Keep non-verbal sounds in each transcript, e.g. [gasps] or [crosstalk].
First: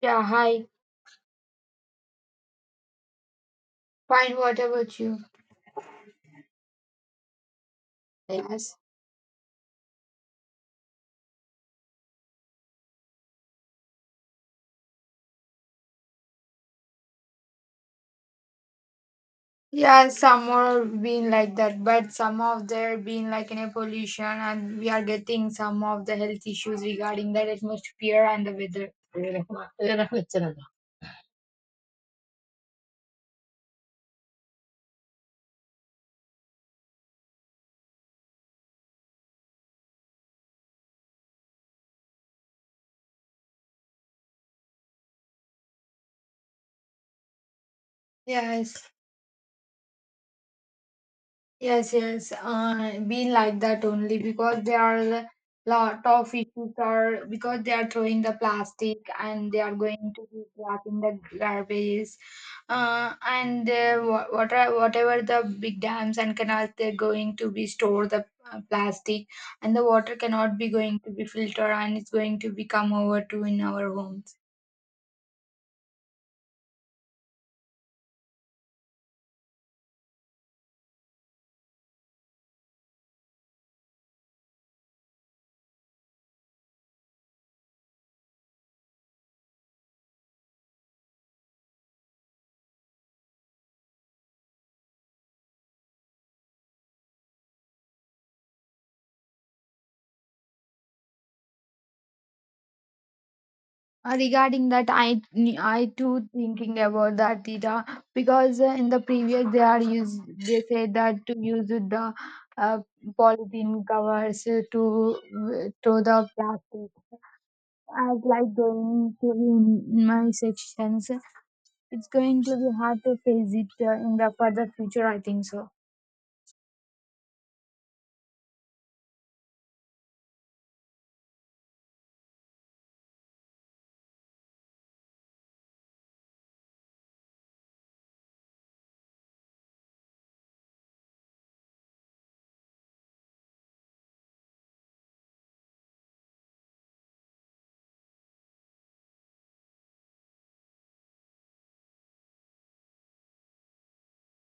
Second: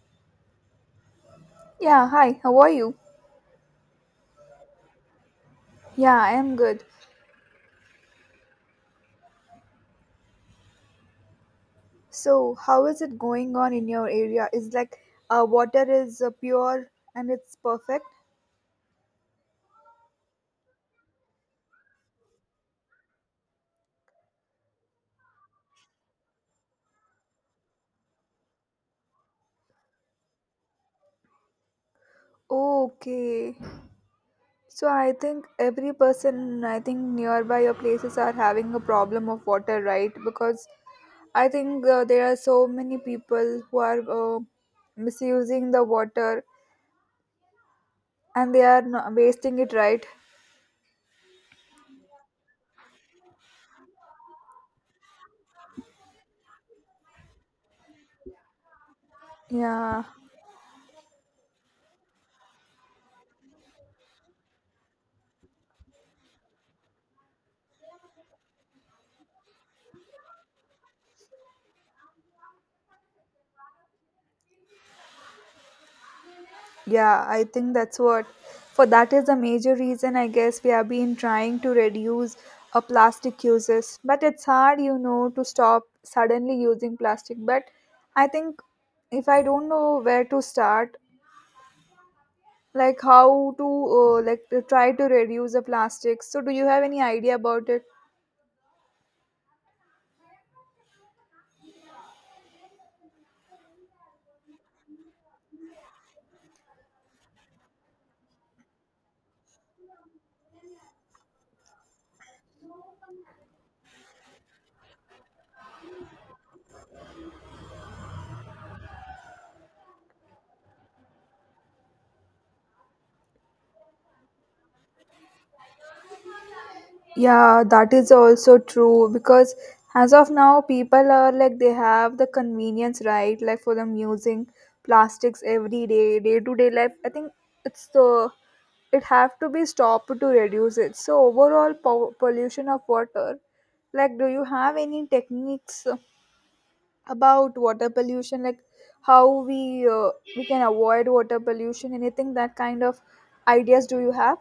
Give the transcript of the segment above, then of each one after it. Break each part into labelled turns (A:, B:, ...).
A: Yeah, hi.
B: Yeah, hi, how are you?
A: Fine, what about you?
B: Yeah, I am good.
A: Yes.
B: So, how is it going on in your area? Is like water is pure and it's perfect?
A: Yeah, some are being like that, but some of there are being like in a pollution, and we are getting some of the health issues regarding that atmosphere and the weather.
B: Okay. So, I think every person, I think nearby your places are having a problem of water, right? Because I think there are so many people who are misusing the water and they
A: Yes.
B: are not wasting it, right?
A: Yes, yes, been like that only because there are lot of issues or because they are throwing the plastic and they are
B: Yeah.
A: going to be wrapping the garbage, what are, whatever the big dams and canals they're going to be store the plastic, and the water cannot be going to be filtered and it's going to be come over to in our homes.
B: Yeah, I think that's what for that is a major reason I guess we have been trying to reduce a plastic uses. But it's hard, you know, to stop suddenly using plastic. But I think if I don't know where to start, like how to like to try to reduce the plastic. So do you have any idea about it?
A: Regarding that, I too thinking about that data, because in the previous they are used they said that to use the uh, polythene covers, to the plastic as like going to be in my sections. It's going to be hard to face it in the further future. I think so.
B: Yeah, that is also true because as of now, people are like they have the convenience, right? Like for them using plastics every day, day to day life. I think it's the it have to be stopped to reduce it. So overall pollution of water, like do you have any techniques about water pollution, like how we can avoid water pollution? Anything that kind of ideas do you have?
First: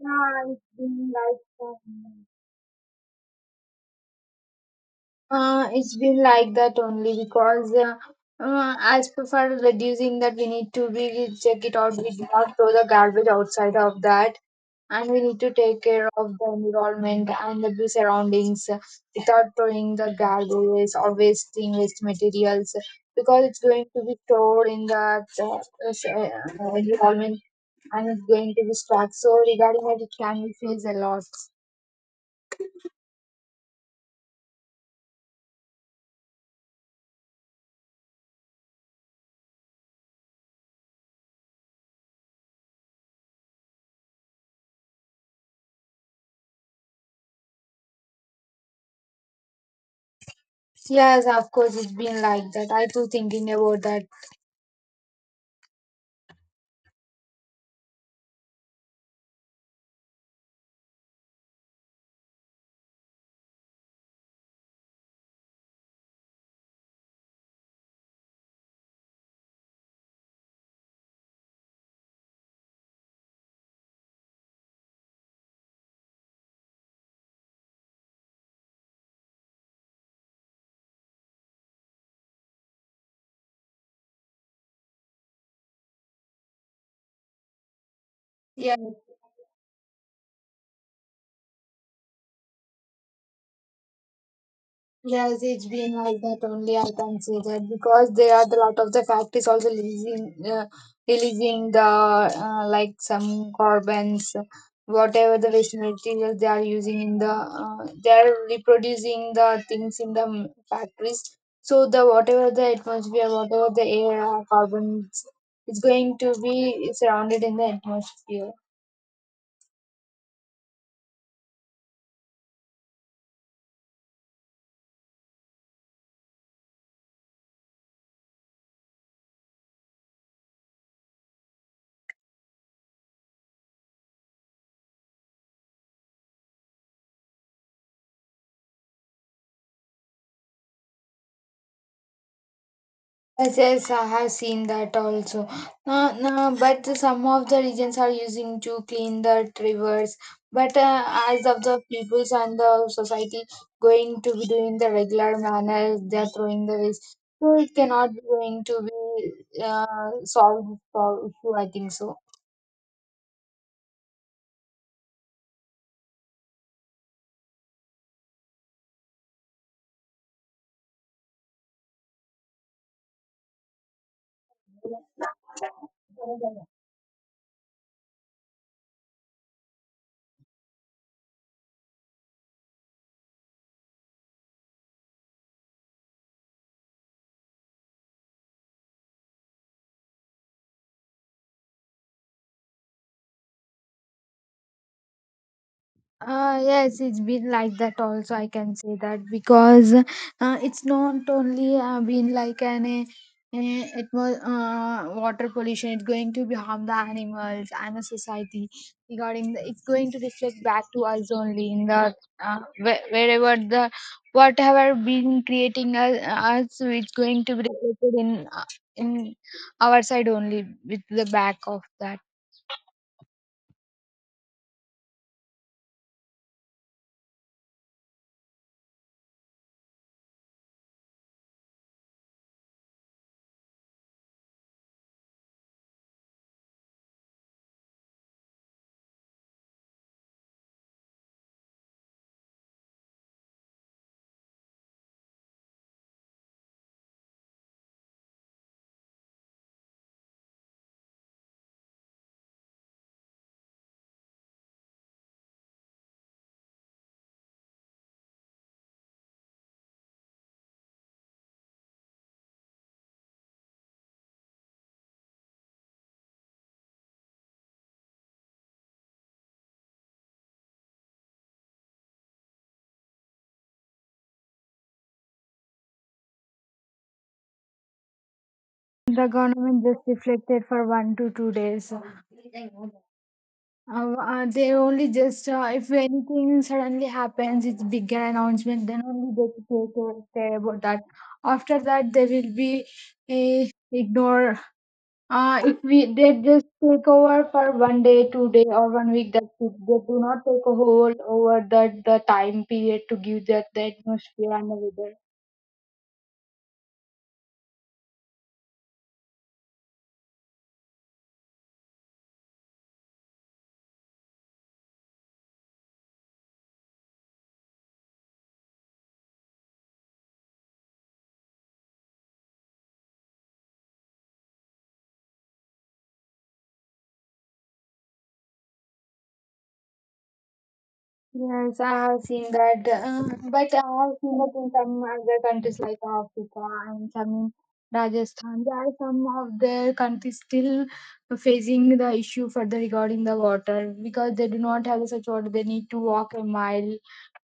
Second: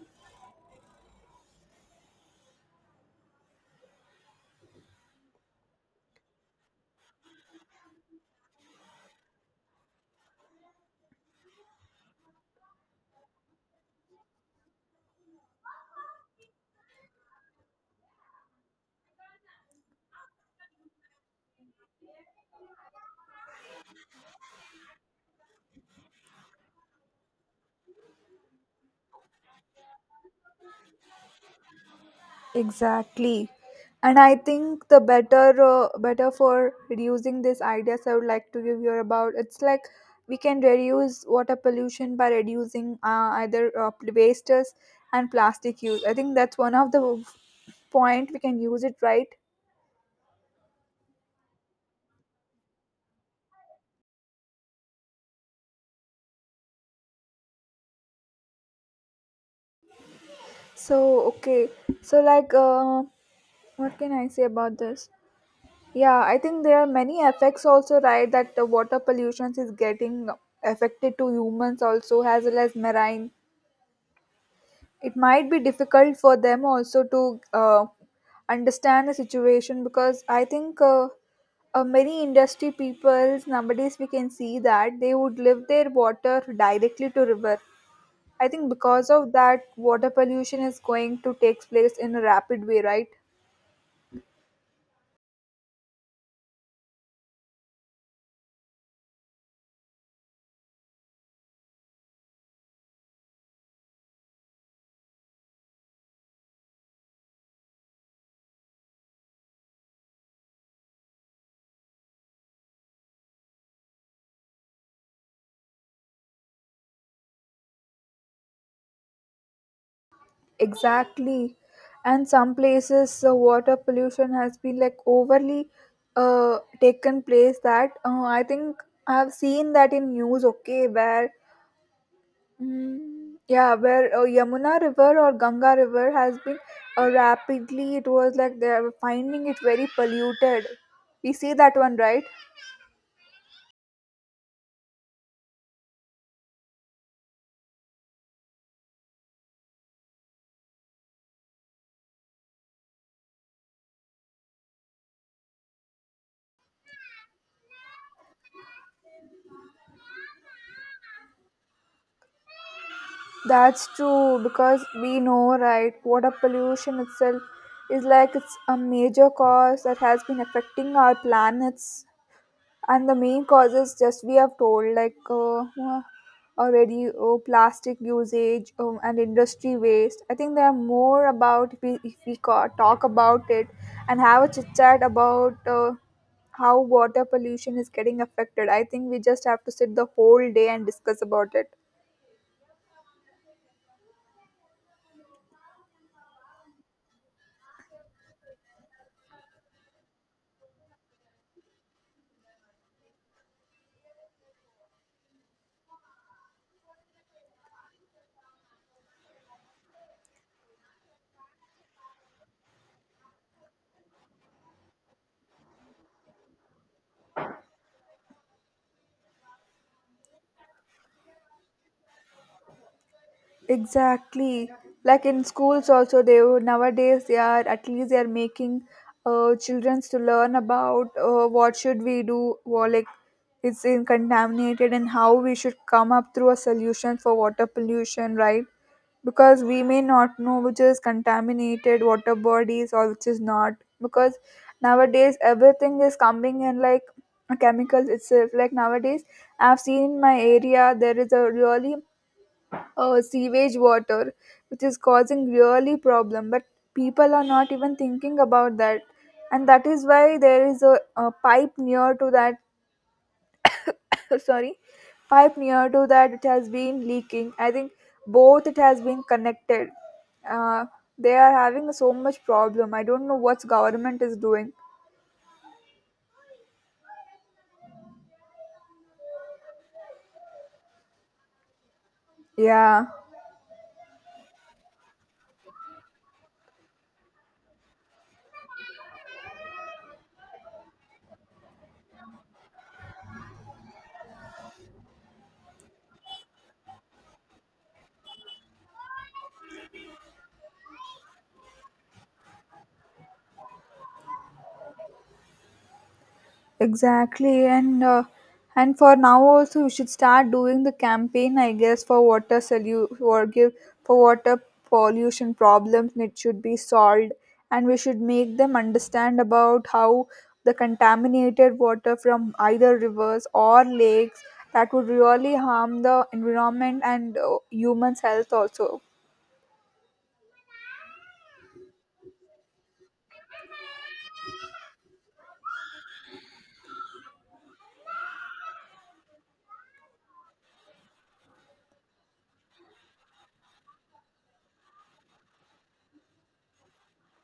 A: Yeah, it's been like that only because as prefer reducing that, we need to really check it out. We do not throw the garbage outside of that, and we need to take care of the environment and the surroundings without throwing the garbage or wasting waste materials, because it's going to be stored in the environment, and it's going to be stuck. So regarding that, it can be face a lot.
B: Exactly. And I think the better better for reducing these ideas I would like to give you about it's like we can reduce water pollution by reducing either wastes and plastic use. I think that's one of the point we can use it right.
A: Yes, of course, it's been like that. I too thinking about that.
B: So okay. So like what can I say about this? Yeah, I think there are many effects also right that the water pollution is getting affected to humans also as well as marine it might be difficult for them also to understand the situation because I think many industry peoples nowadays we can see that they would live their water directly to river. I think
A: Yeah,
B: because of that water pollution is going to take place in a rapid way, right?
A: yes, it's been like that only, I can say that, because they are the lot of the factories also releasing the like some carbons, whatever the waste materials they are using in the they are reproducing the things in the factories. So the whatever the atmosphere, whatever the air, carbons, is going to be surrounded in the atmosphere.
B: Exactly. And some places water pollution has been like overly taken place that I think I have seen that in news. Okay, where Mm, yeah, where Yamuna River or Ganga River has been rapidly, it was like they are finding it very polluted. We see that one, right?
A: Yes, yes, I have seen that also. No, but some of the regions are using to clean the rivers. But as of the peoples and the society going to be doing the regular manner, they are throwing the waste. So it cannot be going to be solved this issue, I think so.
B: That's true because we know, right? Water pollution itself is like it's a major cause that has been affecting our planets. And the main causes just we have told like uh, already plastic usage and industry waste. I think there are more about if we, talk about it and have a chit chat about how water pollution is getting affected. I think we just have to sit the whole day and discuss about it.
A: Yes, it's been like that also. I can say that because it's not only been like an it was water pollution. It's going to be harm the animals and the society regarding the, it's going to reflect back to us only in the wherever the whatever being creating us, us it's going to be reflected in in our side only with the back of that.
B: Exactly. Like in schools also they would- nowadays they are at least they are making children to learn about what should we do or like it's in contaminated and how we should come up through a solution for water pollution, right? Because we may not know which is contaminated water bodies or which is not, because nowadays everything is coming in like chemicals itself. Like nowadays I've seen in my area there is a really sewage water which is causing really problem, but people are not even thinking about that. And that is why there is a pipe near to that [laughs] sorry, pipe near to that, it has been leaking. I think both it has been connected. uh, they are having so much problem. I don't know what's government is doing.
A: The government just reflected for 1 to 2 days.
B: Yeah.
A: They only just if anything suddenly happens, it's bigger announcement. Then only they take care about that. After that, they will be uh, ignore. If we they just take over for 1 day, 2 day, or 1 week. That's it. They do not take a whole over that the time period to give that the atmosphere and the weather.
B: Exactly, and and for now also we should start doing the campaign, I guess, for give for water pollution problems. And it should be solved, and we should make them understand about how the contaminated water from either rivers or lakes that would really harm the environment and humans' health also.
A: Yes, I have seen that, but I have seen that in some other countries like Africa, and some in Rajasthan. There are some of their countries still facing the issue further regarding the water, because they do not have such water. They need to walk a mile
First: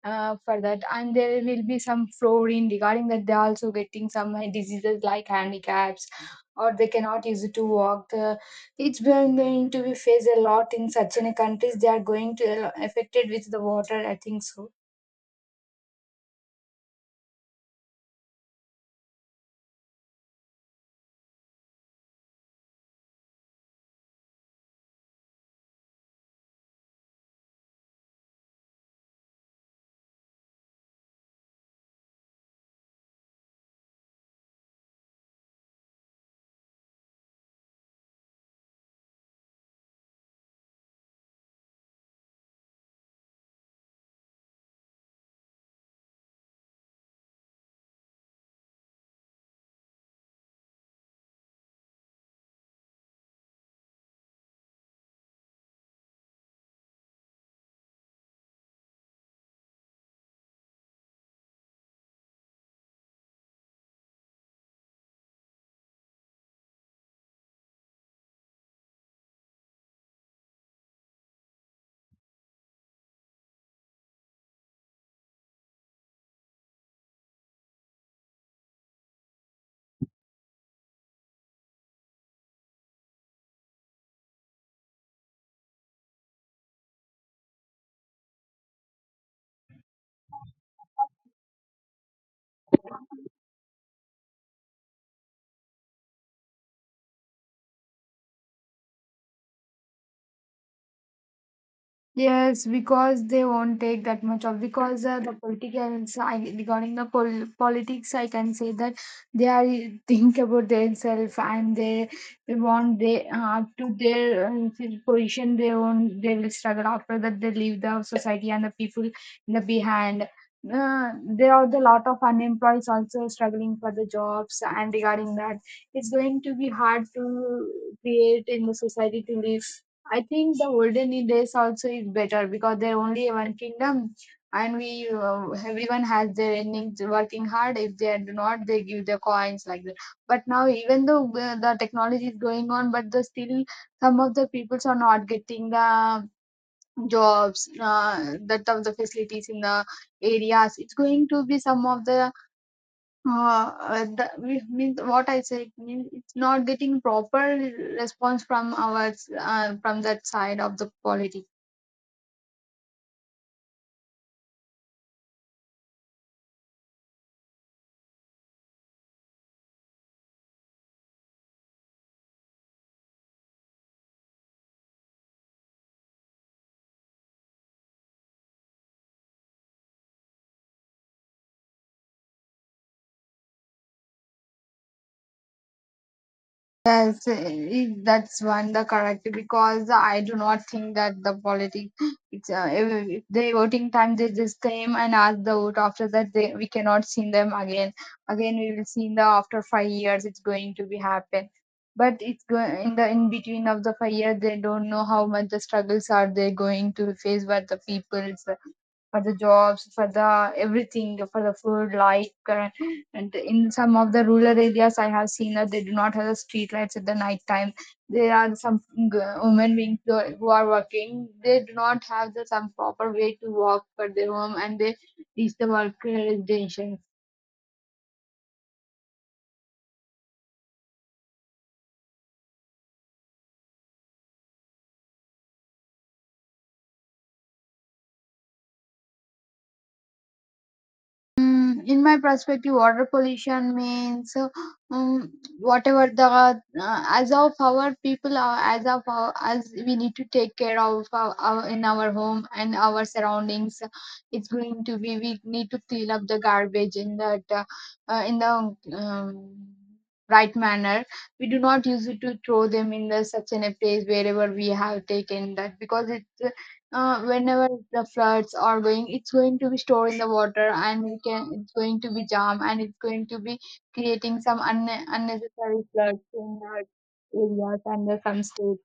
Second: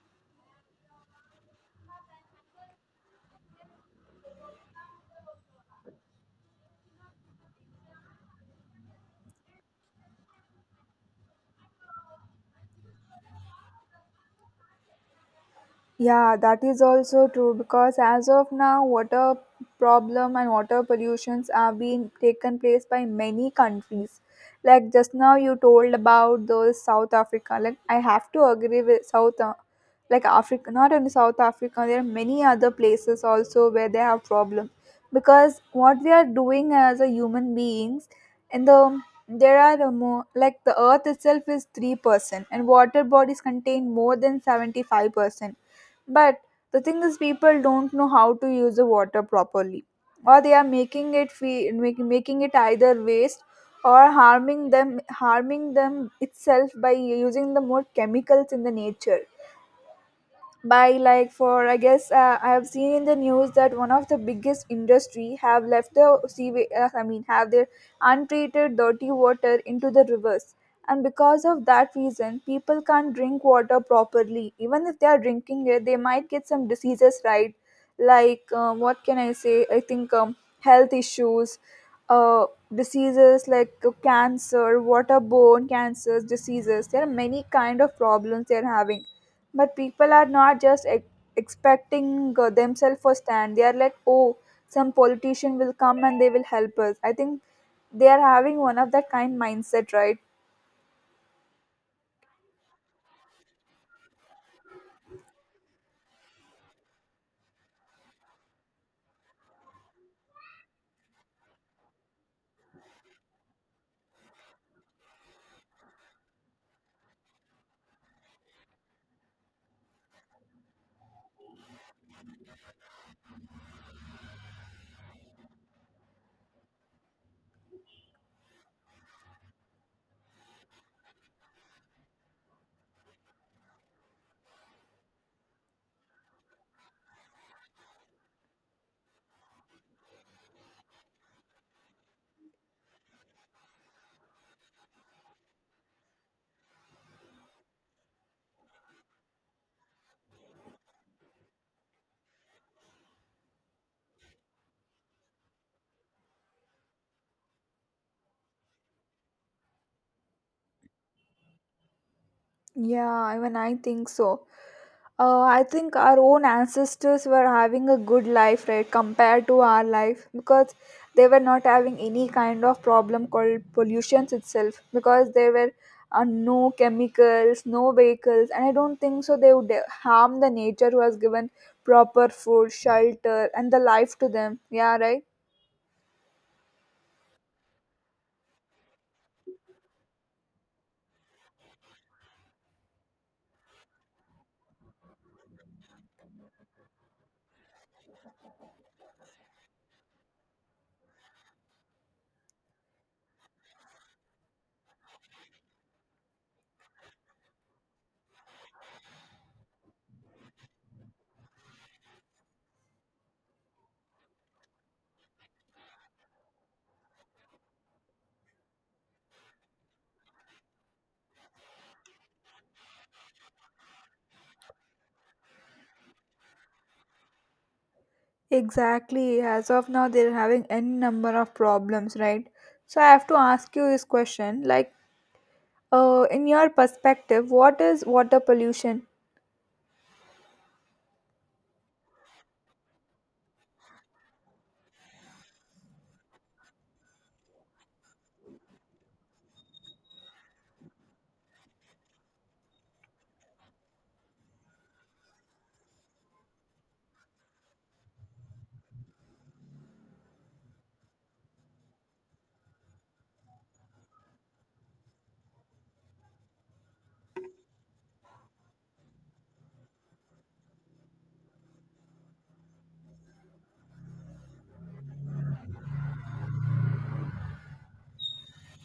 A: for that, and there will be some flooring regarding that. They are also getting some diseases like handicaps, or they cannot use it to walk. It's going to be faced a lot in such in a countries. They are going to a affected with the water, I think so.
B: Yeah, that is also true because as of now, water problem and water pollutions are being taken place by many countries. Like just now you told about those South Africa. Like I have to agree with South, like Africa, not only South Africa. There are many other places also where they have problem, because what we are doing as a human beings, and the there are a more like the earth itself is 3% and water bodies contain more than 75%, but the thing is, people don't know how to use the water properly, or they are making make, making it either waste or harming them itself by using the more chemicals in the nature by like for I guess I have seen in the news that one of the biggest industry have left I mean have their untreated dirty water into the rivers, and because of that reason people can't drink water properly. Even if they are drinking it they might get some diseases, right? Like what can I say? I think health issues, uh, diseases like cancer, waterborne cancers diseases. There are many kind of problems they're having, but people are not just expecting themselves for stand. They are like oh, some politician will come and they will help us. I think they are having one of that kind mindset, right?
A: Yes, because they won't take that much of, because the politicians I, regarding the politics, I can say that they are think about themselves, and they, want they to their position, they won't they will struggle. After that, they leave the society and the people in the behind. There are the lot of unemployed also struggling for the jobs, and regarding that, it's going to be hard to create in the society to live. I think the olden days also is better, because there only one kingdom, and we everyone has their endings working hard. If they do not, they give their coins like that. But now, even though the technology is going on, but the still some of the peoples are not getting the jobs, that of the facilities in the areas. It's going to be some of the means what I said means it's not getting proper response from our from that side of the politics.
B: Yeah, even I think so. I think our own ancestors were having a good life, right, compared to our life because they were not having any kind of problem called pollution itself, because there were no chemicals, no vehicles, and I don't think so they would harm the nature who has given proper food, shelter, and the life to them. Yeah, right?
A: Yes, that's one the correct, because I do not think that the politics [gasps] it's if they voting time, they just came and asked the vote. After that, they we cannot see them again. Again we will see in the after 5 years, it's going to be happen. But it's going in the in between of the 5 years, they don't know how much the struggles are they going to face by the people's, for the jobs, for the everything, for the food, light, current. And in some of the rural areas, I have seen that they do not have the street lights at the night time. There are some g- women being who are working. They do not have the some proper way to walk for their home, and they reach the work destination.
B: Exactly. As of now, they're having any number of problems, right? So I have to ask you this question like, in your perspective, what is water pollution?
A: Mm, in my perspective, water pollution means um, whatever the as of our people are as of our, as we need to take care of our in our home and our surroundings. It's going to be we need to clean up the garbage in that in the right manner. We do not use it to throw them in the such in a place wherever we have taken that, because it whenever the floods are going, it's going to be stored in the water, and we can it's going to be jam, and it's going to be creating some unnecessary floods in the areas and the some states.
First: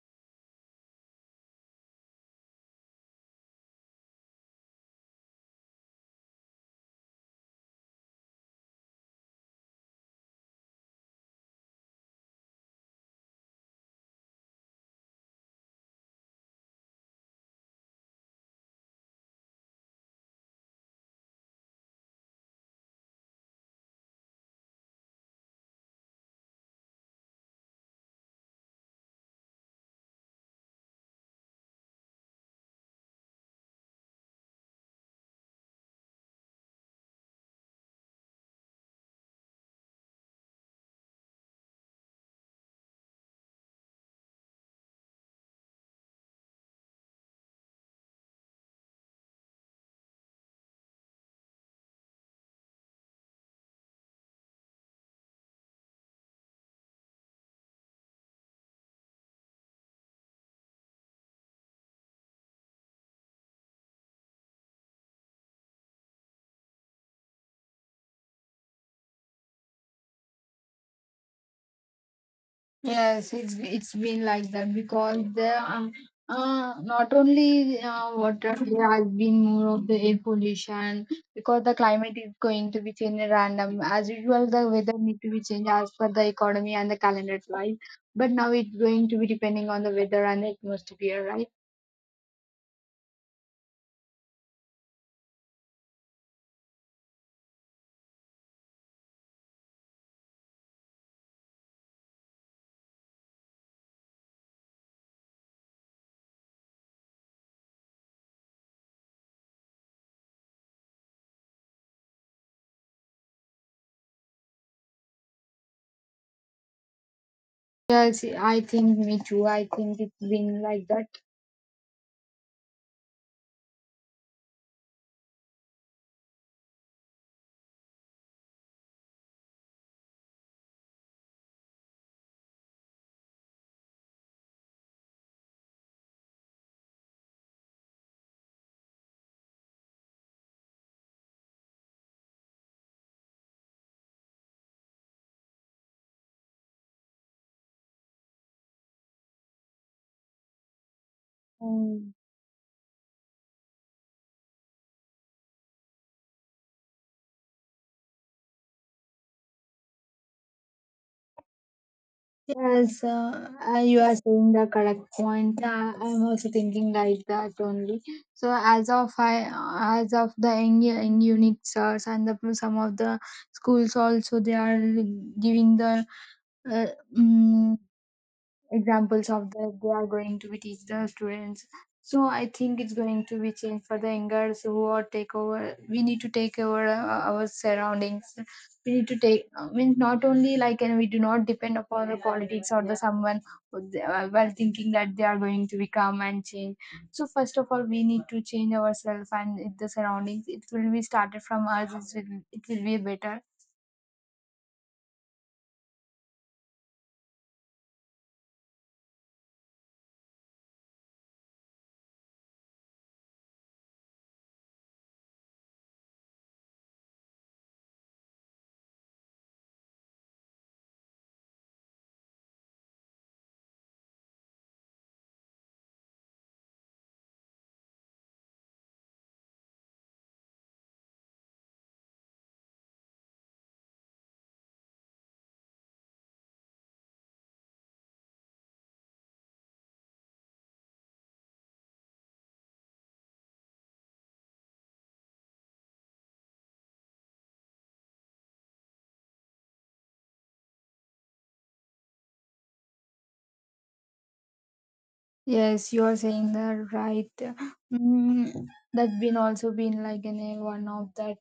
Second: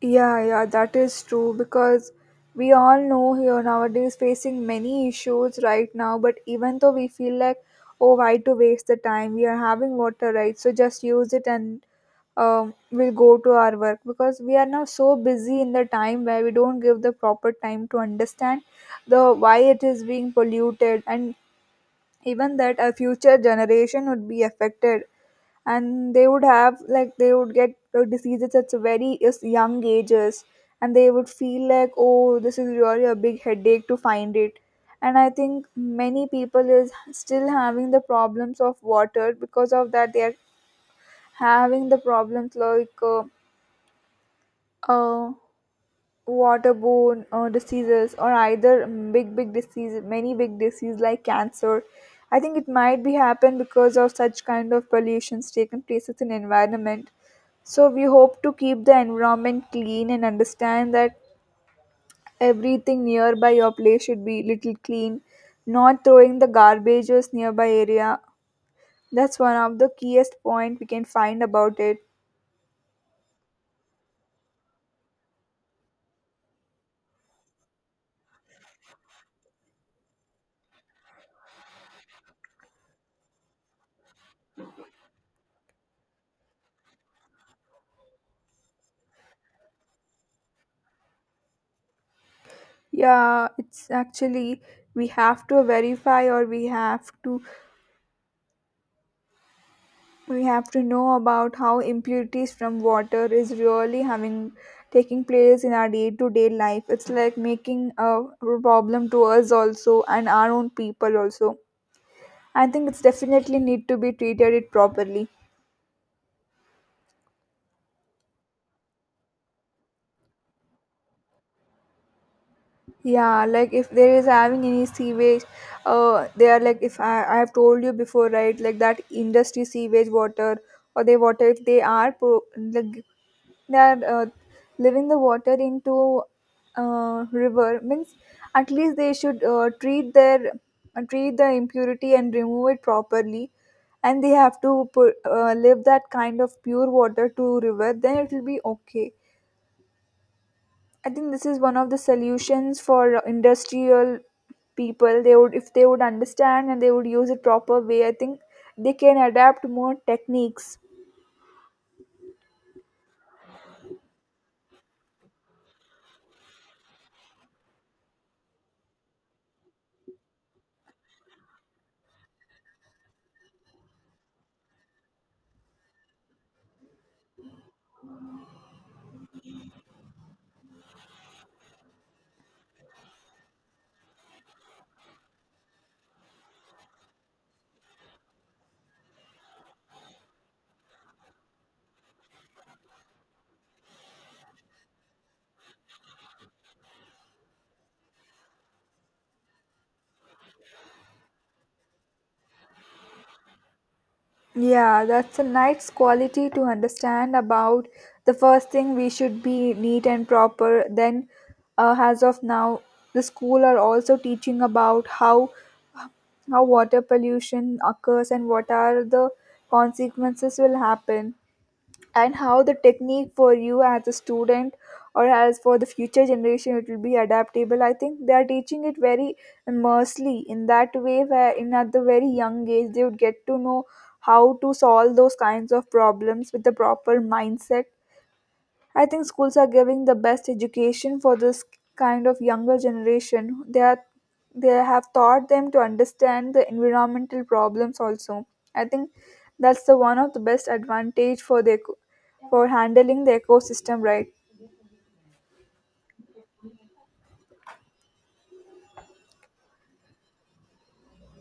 B: Yeah, yeah, that is true because we all know here nowadays facing many issues right now, but even though we feel like, oh, why to waste the time? We are having water, right? So just use it and we'll go to our work because we are now so busy in the time where we don't give the proper time to understand the why it is being polluted, and even that our future generation would be affected and they would have like they would get diseases at very young ages, and they would feel like oh this is really a big headache to find it. And I think many people is still having the problems of water, because of that they are having the problems like uh, waterborne diseases or either mm, big big disease, many big disease like cancer. I think it might be happen because of such kind of pollutions taken places in environment. So we hope to keep the environment clean and understand that everything nearby your place should be little clean, not throwing the garbages nearby area. That's one of the keyest point we can find about it.
A: Yes, it's been like that, because there are not only water, there has been more of the air pollution, because the climate is going to be changed random as usual. The weather need to be changed as per the economy and the calendar, right? But now it's going to be depending on the weather and the atmosphere, right?
B: Yeah, it's actually we have to verify or we have to know about how impurities from water is really having taking place in our day-to-day life. It's like making a problem to us also and our own people also. I think it's definitely need to be treated it properly.
A: Yes, I think me too, I think it's been like that.
B: Yeah, like if there is having any sewage, they are like if I, I have told you before right like that industry sewage water or they water if they are like they are leaving the water into river means at least they should treat their treat the impurity and remove it properly, and they have to put, leave that kind of pure water to river then it will be okay. I think this is one of the
A: Mm.
B: solutions for industrial people. They would if they would understand and they would use it proper way, I think they can adapt more techniques.
A: Yes, you are saying the correct point. I'm also thinking like that only. So as of I, as of the in unique stars and the, some of the schools also they are giving the uh, mm examples of that. They are going to be teach the students. So I think it's going to be changed for the youngers who are take over. We need to take over our surroundings. We need to take, I mean, not only like, and we do not depend upon the politics or the someone, who while thinking that they are going to become and change. So first of all, we need to change ourselves and the surroundings. It will be started from us, it will be better.
B: Yeah, that's a nice quality to understand about. The first thing we should be neat and proper. Then, as of now, the school are also teaching about how water pollution occurs and what are the consequences will happen, and how the technique for you as a student or as for the future generation it will be adaptable. I think they are teaching it very immersely in that way where in at the very young age they would get to know how to solve those kinds of problems with the proper mindset. I think schools are giving the best education for this kind of younger generation. They are they have taught them to understand the environmental problems also. I think that's the one of the best advantage for handling the ecosystem, right.
A: Yes, you are saying that right. Mm, that's been also been like an, a one of that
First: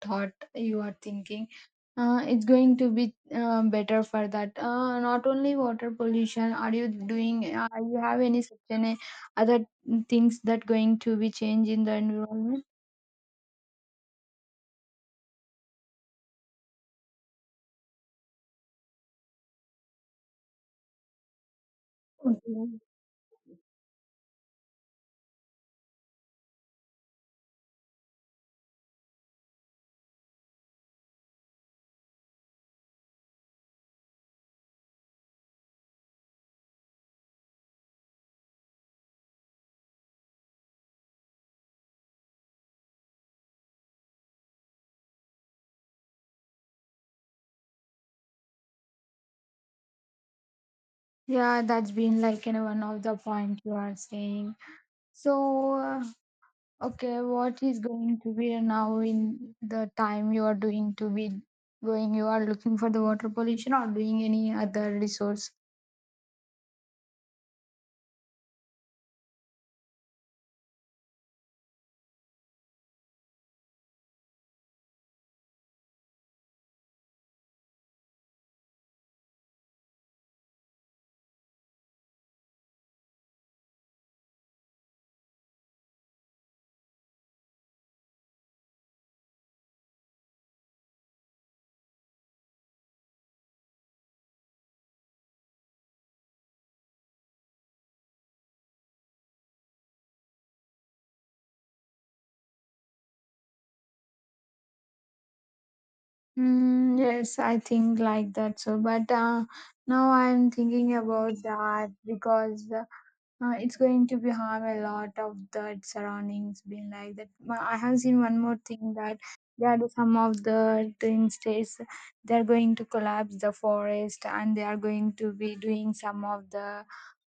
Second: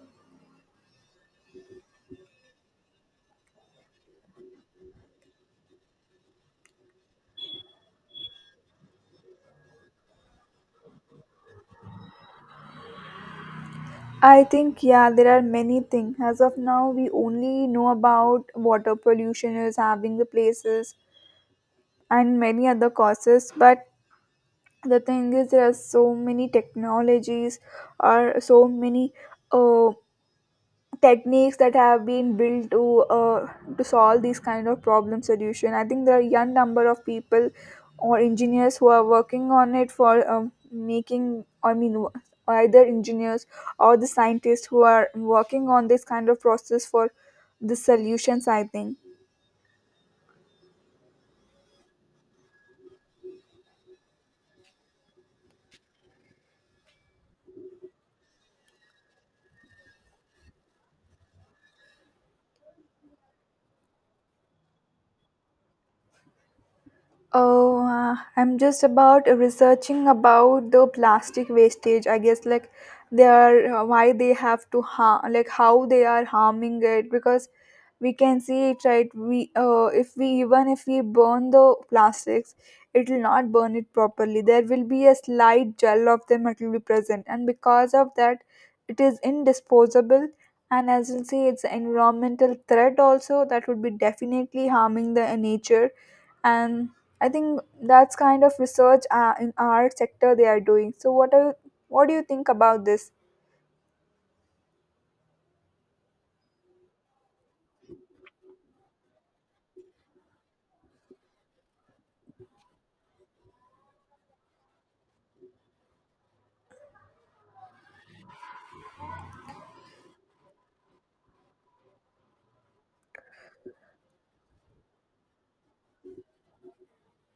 A: thought you are thinking. It's going to be better for that. Not only water pollution. Are you doing? You have any such any other things that going to be change in the environment?
B: I think yeah, there are many things. As of now, we only know about water pollution is having the places and many
A: Okay.
B: other causes. But the thing is, there are so many technologies or so many uh, techniques that have been built uh, to solve these kind of problem solution. I think there are young number of people or engineers who are working on it for making, I mean, either engineers or the scientists who are working on this kind of process for the solutions, I think.
A: Yeah, that's been like you one of the point you are saying. So, okay, what is going to be now in the time you are doing to be going? You are looking for the water pollution or doing any other resource?
B: Oh, I'm just about researching about the plastic wastage. I guess like they are, why they have to harm, like how they are harming it, because we can see it, right? We if we, even if we burn the plastics, it will not burn it properly. There will be a slight gel of them that will be present, and because of that, it is indisposable. And as you'll see, it's an environmental threat also that would be definitely harming the nature. And I think that's kind of research in our sector they are doing. So what are you, what do you think about this?
A: Mm, yes, I think like that. So, but now I'm thinking about that, because it's going to be harm a lot of the surroundings being like that. I have seen one more thing that there are some of the twin states, they're going to collapse the forest, and they are going to be doing some of the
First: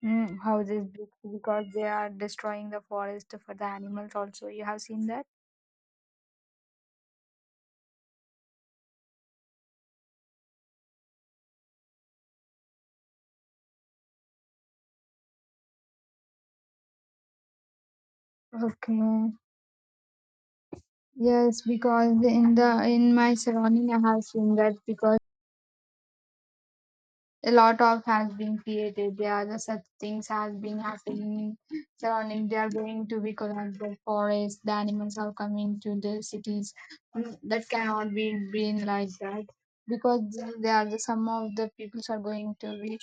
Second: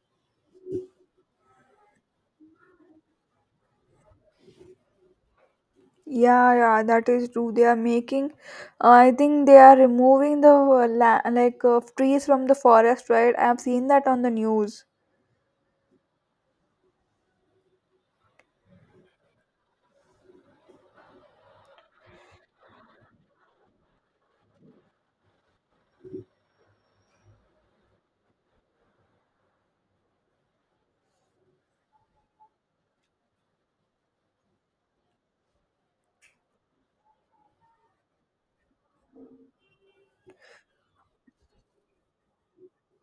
A: Houses because they are destroying the forest for the animals also. You have seen that?
B: Yeah, yeah, that is true. They are making, I think they are removing the like trees from the forest, right? I have seen that on the news.
A: Okay. Yes, because in the in my surrounding I have seen that, because a lot of has been created. There are the such things has been happening surrounding. They are going to be collapsed the forest. The animals are coming to the cities. Mm, that cannot be been like that, because they are the some of the peoples are going to be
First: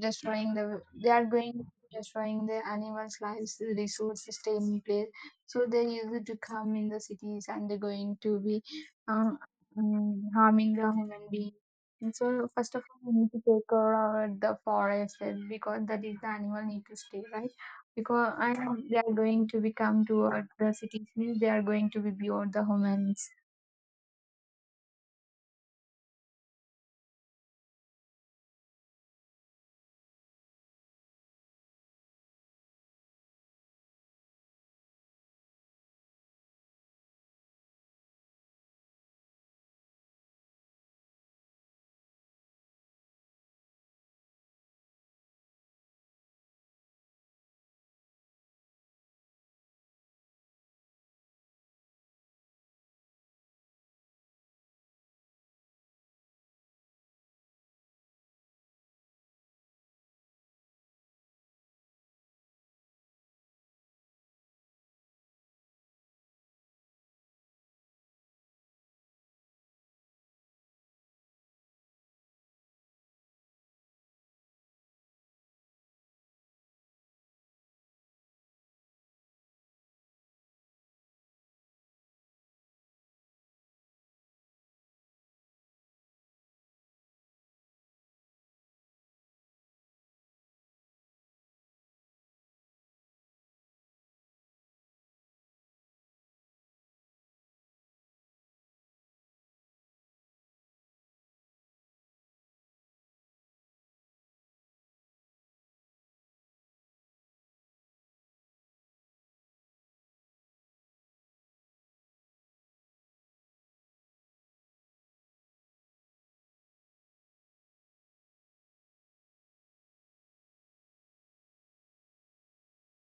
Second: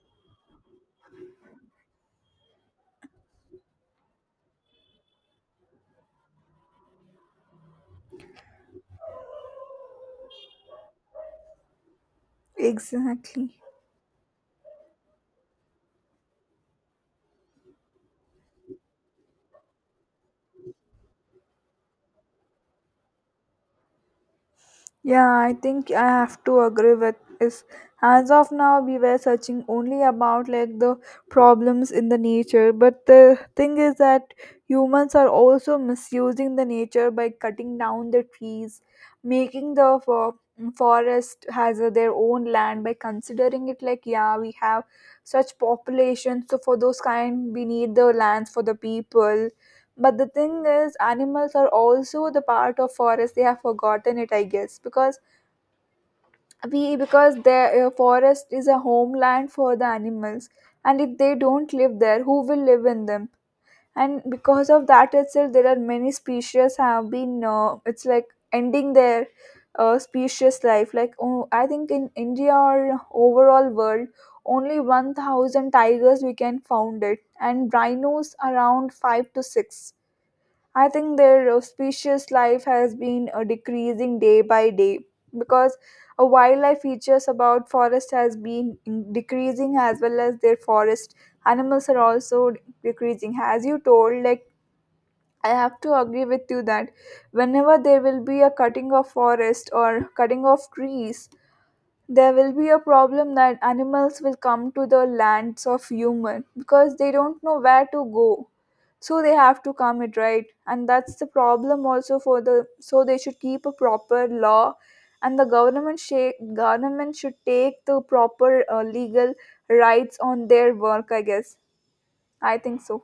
A: destroying the. They are going destroying the animals' lives, the resources stay in place. So they used to come in the cities and they're going to be um, harming the human beings and so first of all, we need to
B: Exactly.
A: take care of the forest and because that is the animal need to stay, right? Because and they are going to become toward the cities means they are going to be beyond the humans.
B: Yeah, I think I have to agree with is as of now we were searching only about like the problems in the nature, but the thing is that humans are also misusing the nature by cutting down the trees, making forest has their own land by considering it like, yeah, we have such population, so for those kind we need the lands for the people. But the thing is, animals are also the part of forest. They have forgotten it, I guess, because we because their forest is a homeland for the animals, and if they don't live there, who will live in them? And because of that itself, there are many species have been. It's like ending their species life. Like, oh, I think in India or overall world, only 1,000 tigers we can found it, and rhinos around five to six. I think their auspicious life has been decreasing day by day, because wildlife features about forest has been decreasing, as well as their forest animals are also decreasing. As you told, like, I have to agree with you that whenever there will be a cutting of forest or cutting of trees, there will be a problem that animals will come to the lands of human because they don't know where to go, so they have to come it, right? And that's the problem also for the, so they should keep a proper law and the government should take the proper legal rights on their work, I guess. I think so.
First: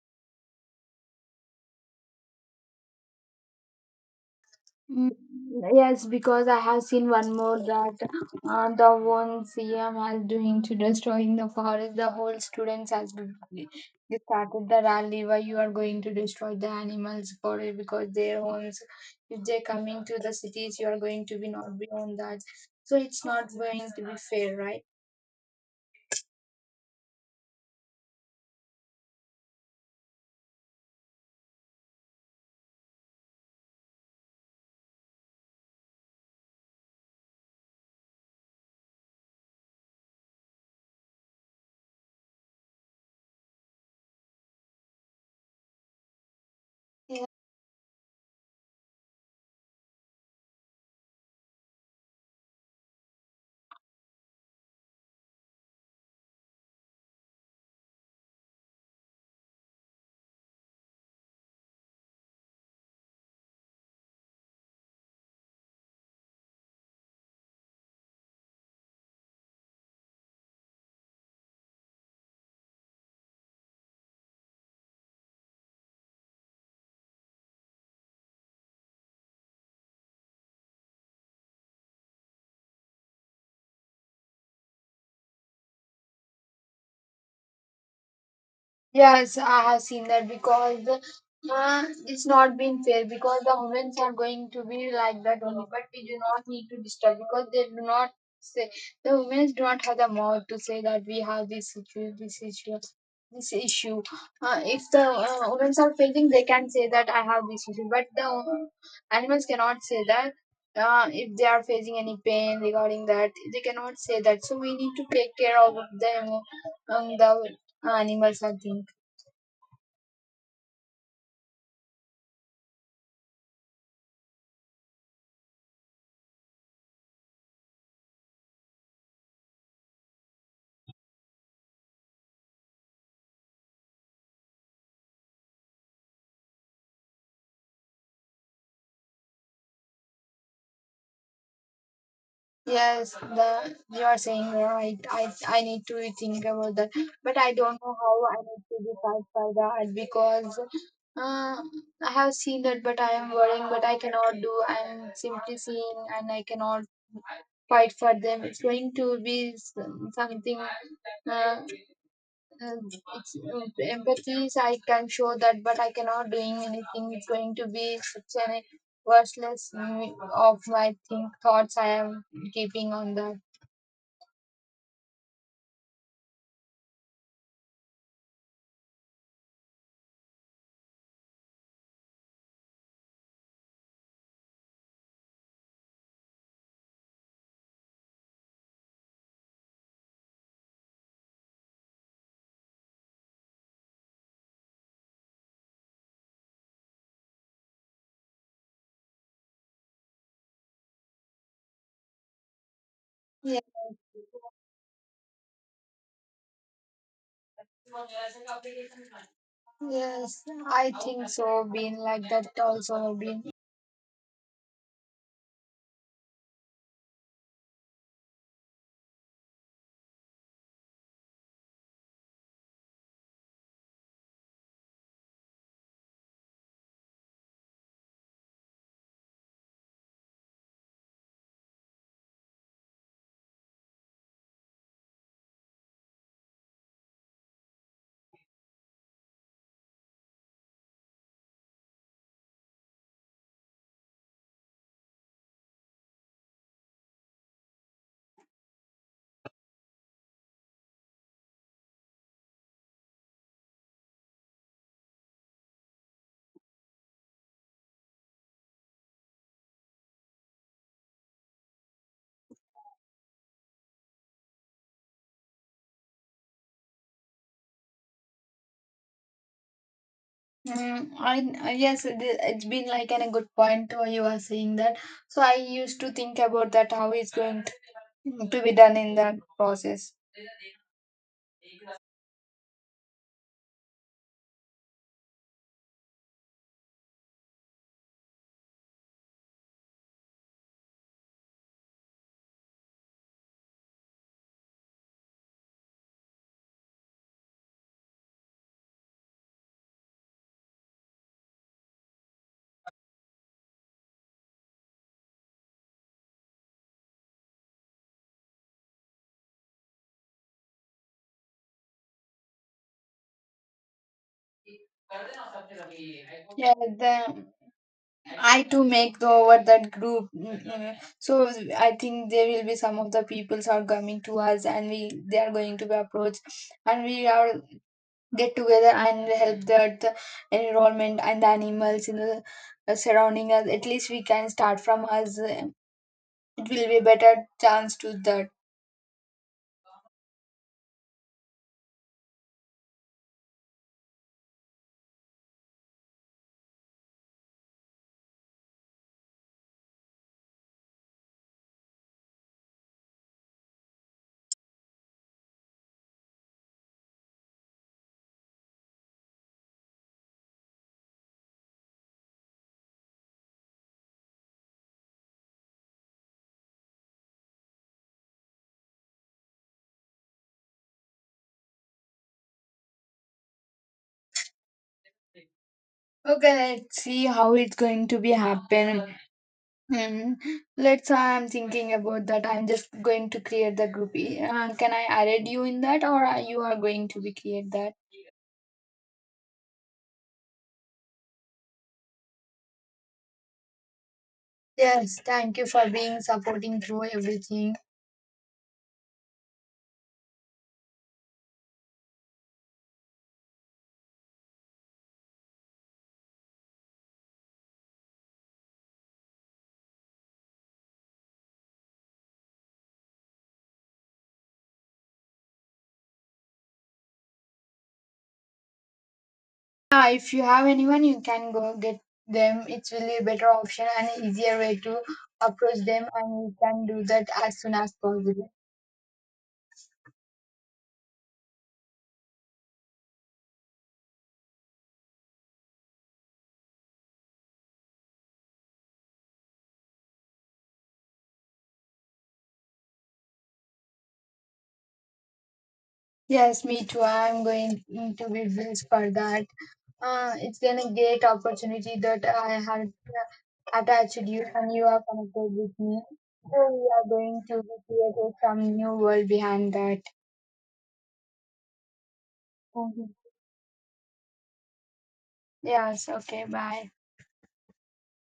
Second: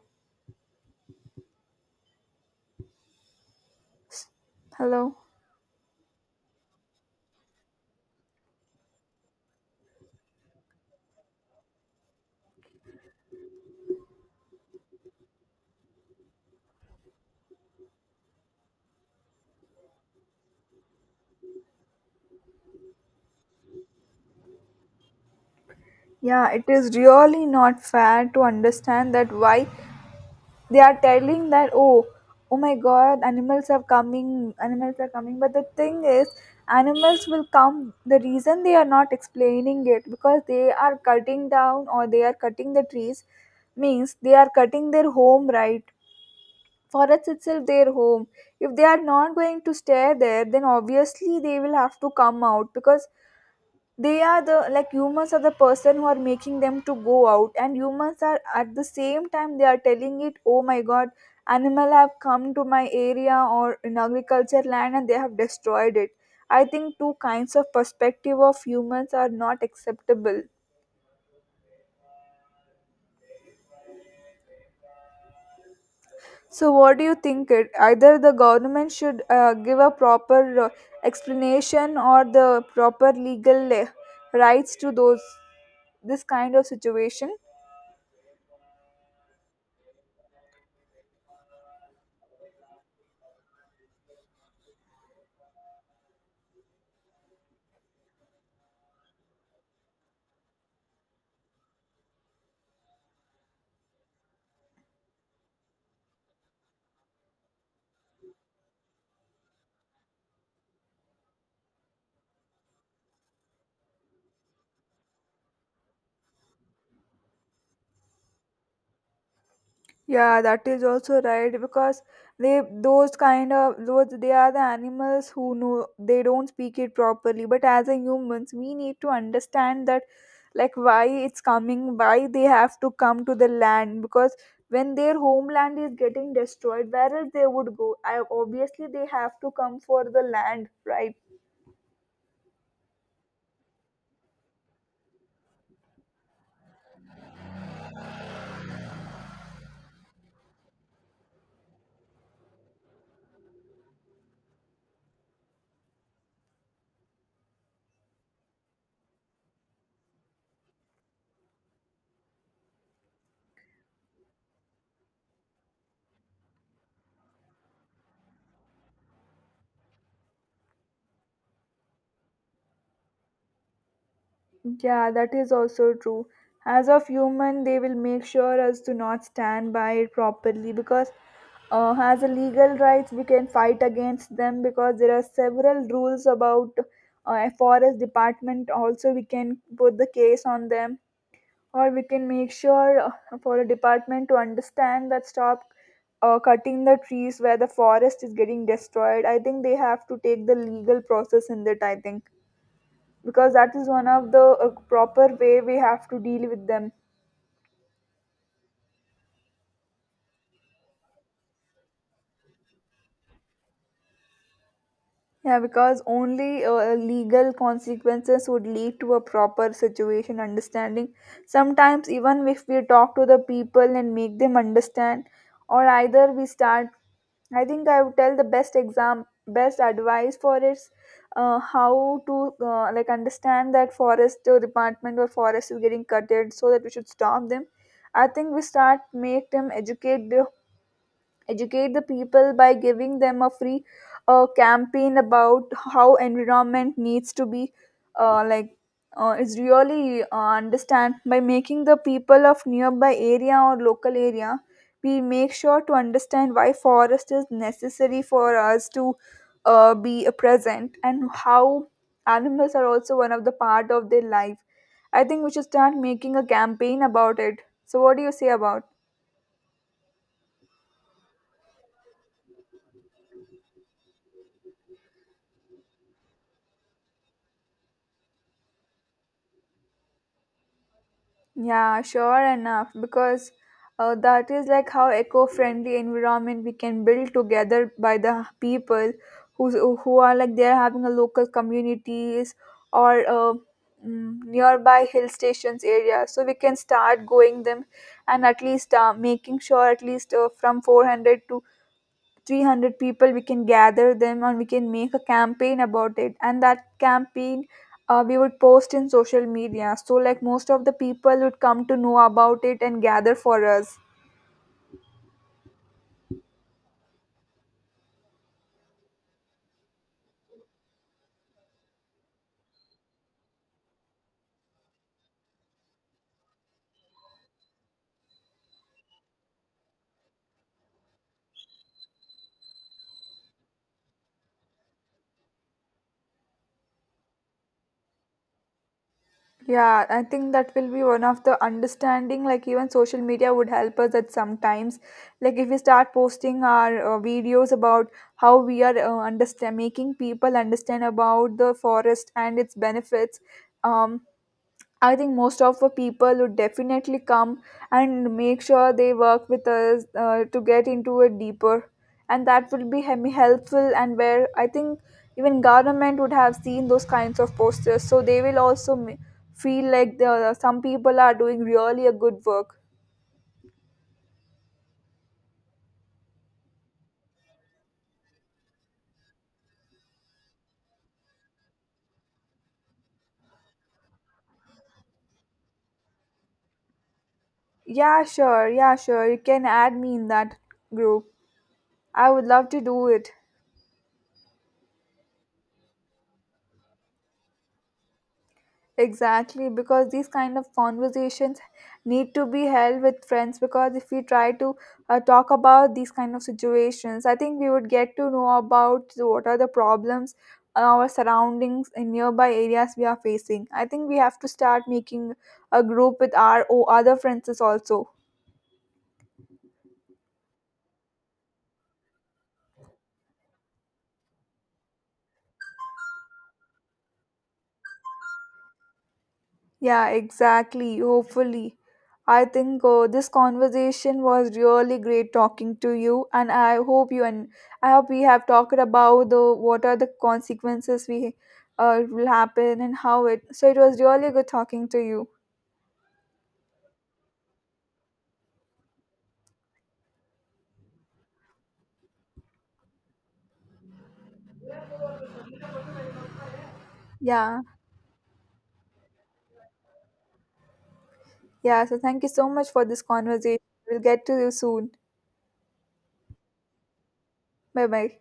A: Mm,
B: Hello?
A: yes, because I have seen one more that the one CM has doing to destroying the forest, the whole students has been they started the rally why you are going to destroy the animals for it because their homes if they're coming to the cities you are going to be not beyond that, so it's not going to be fair, right?
B: Yeah, it is really not fair to understand that why they are telling that, oh, oh my god, animals are coming, animals are coming. But the thing is, animals will come. The reason they are not explaining it, because they are cutting down or they are cutting the trees, means they are cutting their home, right? Forest itself their home. If they are not going to stay there, then obviously they will have to come out, because they are the, like, humans are the person who are making them to go out, and humans are at the same time they are telling it, oh my god, animal have come to my area or in agriculture land and they have destroyed it. I think two kinds of perspective of humans are not acceptable. So what do you think? It either the government should give a proper explanation or the proper legal rights to those this kind of situation.
A: Yes, I have seen that because it's not been fair because the women are going to be like that only, but we do not need to disturb because they do not say the women do not have the mouth to say that we have this issue, this issue, this issue. If the women are facing, they can say that I have this issue, but the animals cannot say that. If they are facing any pain regarding that, they cannot say that. So we need to take care of them, the animals and things.
B: Yeah, that is also right, because they those kind of those, they are the animals who know, they don't speak it properly. But as a humans, we need to understand that, like, why it's coming, why they have to come to the land, because when their homeland is getting destroyed, where else they would go? I, obviously, they have to come for the land, right?
A: Yes, the you are saying right. I need to think about that, but I don't know how I need to decide for that because uh, I have seen that, but I am worrying, but I cannot do. I'm simply seeing, and I cannot fight for them. It's going to be something. Uh, it's, empathy, I can show that, but I cannot doing anything. It's going to be such an worthless of my think thoughts I am keeping on that.
B: Yeah, that is also true. As of human, they will make sure us to not stand by it properly, because as a legal rights, we can fight against them, because there are several rules about forest department. Also, we can put the case on them, or we can make sure for a department to understand that stop cutting the trees where the forest is getting destroyed. I think they have to take the legal process in that, I think, because that is one of the proper way we have to deal with them.
A: Yes, I think so. Been like that also. Been.
B: Yeah, because only legal consequences would lead to a proper situation understanding. Sometimes even if we talk to the people and make them understand, or either we start, I think I would tell the best advice for is how to like, understand that forest or department or forest is getting cutted, so that we should stop them. I think we start make them educate, educate the people by giving them a free campaign about how environment needs to be, uh, like is really understand by making the people of nearby area or local area, we make sure to understand why forest is necessary for us to be present, and how animals are also one of the part of their life. I think we should start making a campaign about it. So what do you say about?
A: I yes, it's been like a good point where you are saying that. So I used to think about that how it's going to be done in that process.
B: Yeah, sure enough, because that is like how eco-friendly environment we can build together by the people who's who are like they're having a local communities, or nearby hill stations area. So we can start going them and at least making sure at least from 400 to 300 people we can gather them, and we can make a campaign about it, and that campaign we would post in social media, so like most of the people would come to know about it and gather for us.
A: Yeah, the I to make over that group. Mm. So I think there will be some of the peoples are coming to us and we they are going to be approached, and we are get together and help the environment and the animals in the surrounding us. At least we can start from us, it will be better chance to that.
B: Yeah, I think that will be one of the understanding, like even social media would help us at sometimes. Like if we start posting our videos about how we are understand making people understand about the forest and its benefits, um I think most of the people would definitely come and make sure they work with us to get into it deeper, and that will be helpful. And where I think even government would have seen those kinds of posters, so they will also feel like the, some people are doing really a good work.
A: Okay, let's see how it's going to be happen. Mm, let's, I'm thinking about that. I'm just going to create the group. Can I add you in that, or are you are going to be create that?
B: Yeah, sure. Yeah, sure. You can add me in that group. I would love to do it.
A: Yes, thank you for being supporting through everything.
B: Exactly, because these kind of conversations need to be held with friends. Because if we try to talk about these kind of situations, I think we would get to know about the what are the problems in our surroundings in nearby areas we are facing. I think we have to start making a group with our other friends is also.
A: Yeah, if you have anyone, you can go get them. It's really a better option and easier way to approach them, and you can do that as soon as possible.
B: Yeah, exactly. Hopefully. I think this conversation was really great talking to you, and I hope you and I hope we have talked about the what are the consequences we will happen and how it, so it was really good talking to you.
A: Yes, me too. I'm going to be built for that. It's been a great opportunity that I had attached you, and you are connected with me. So we are going
B: Yeah.
A: to create some new world behind that.
B: Yeah, so thank you so much for this
A: Mhm.
B: conversation. We'll get to you soon.
A: Yes. Okay. Bye.
B: Bye bye.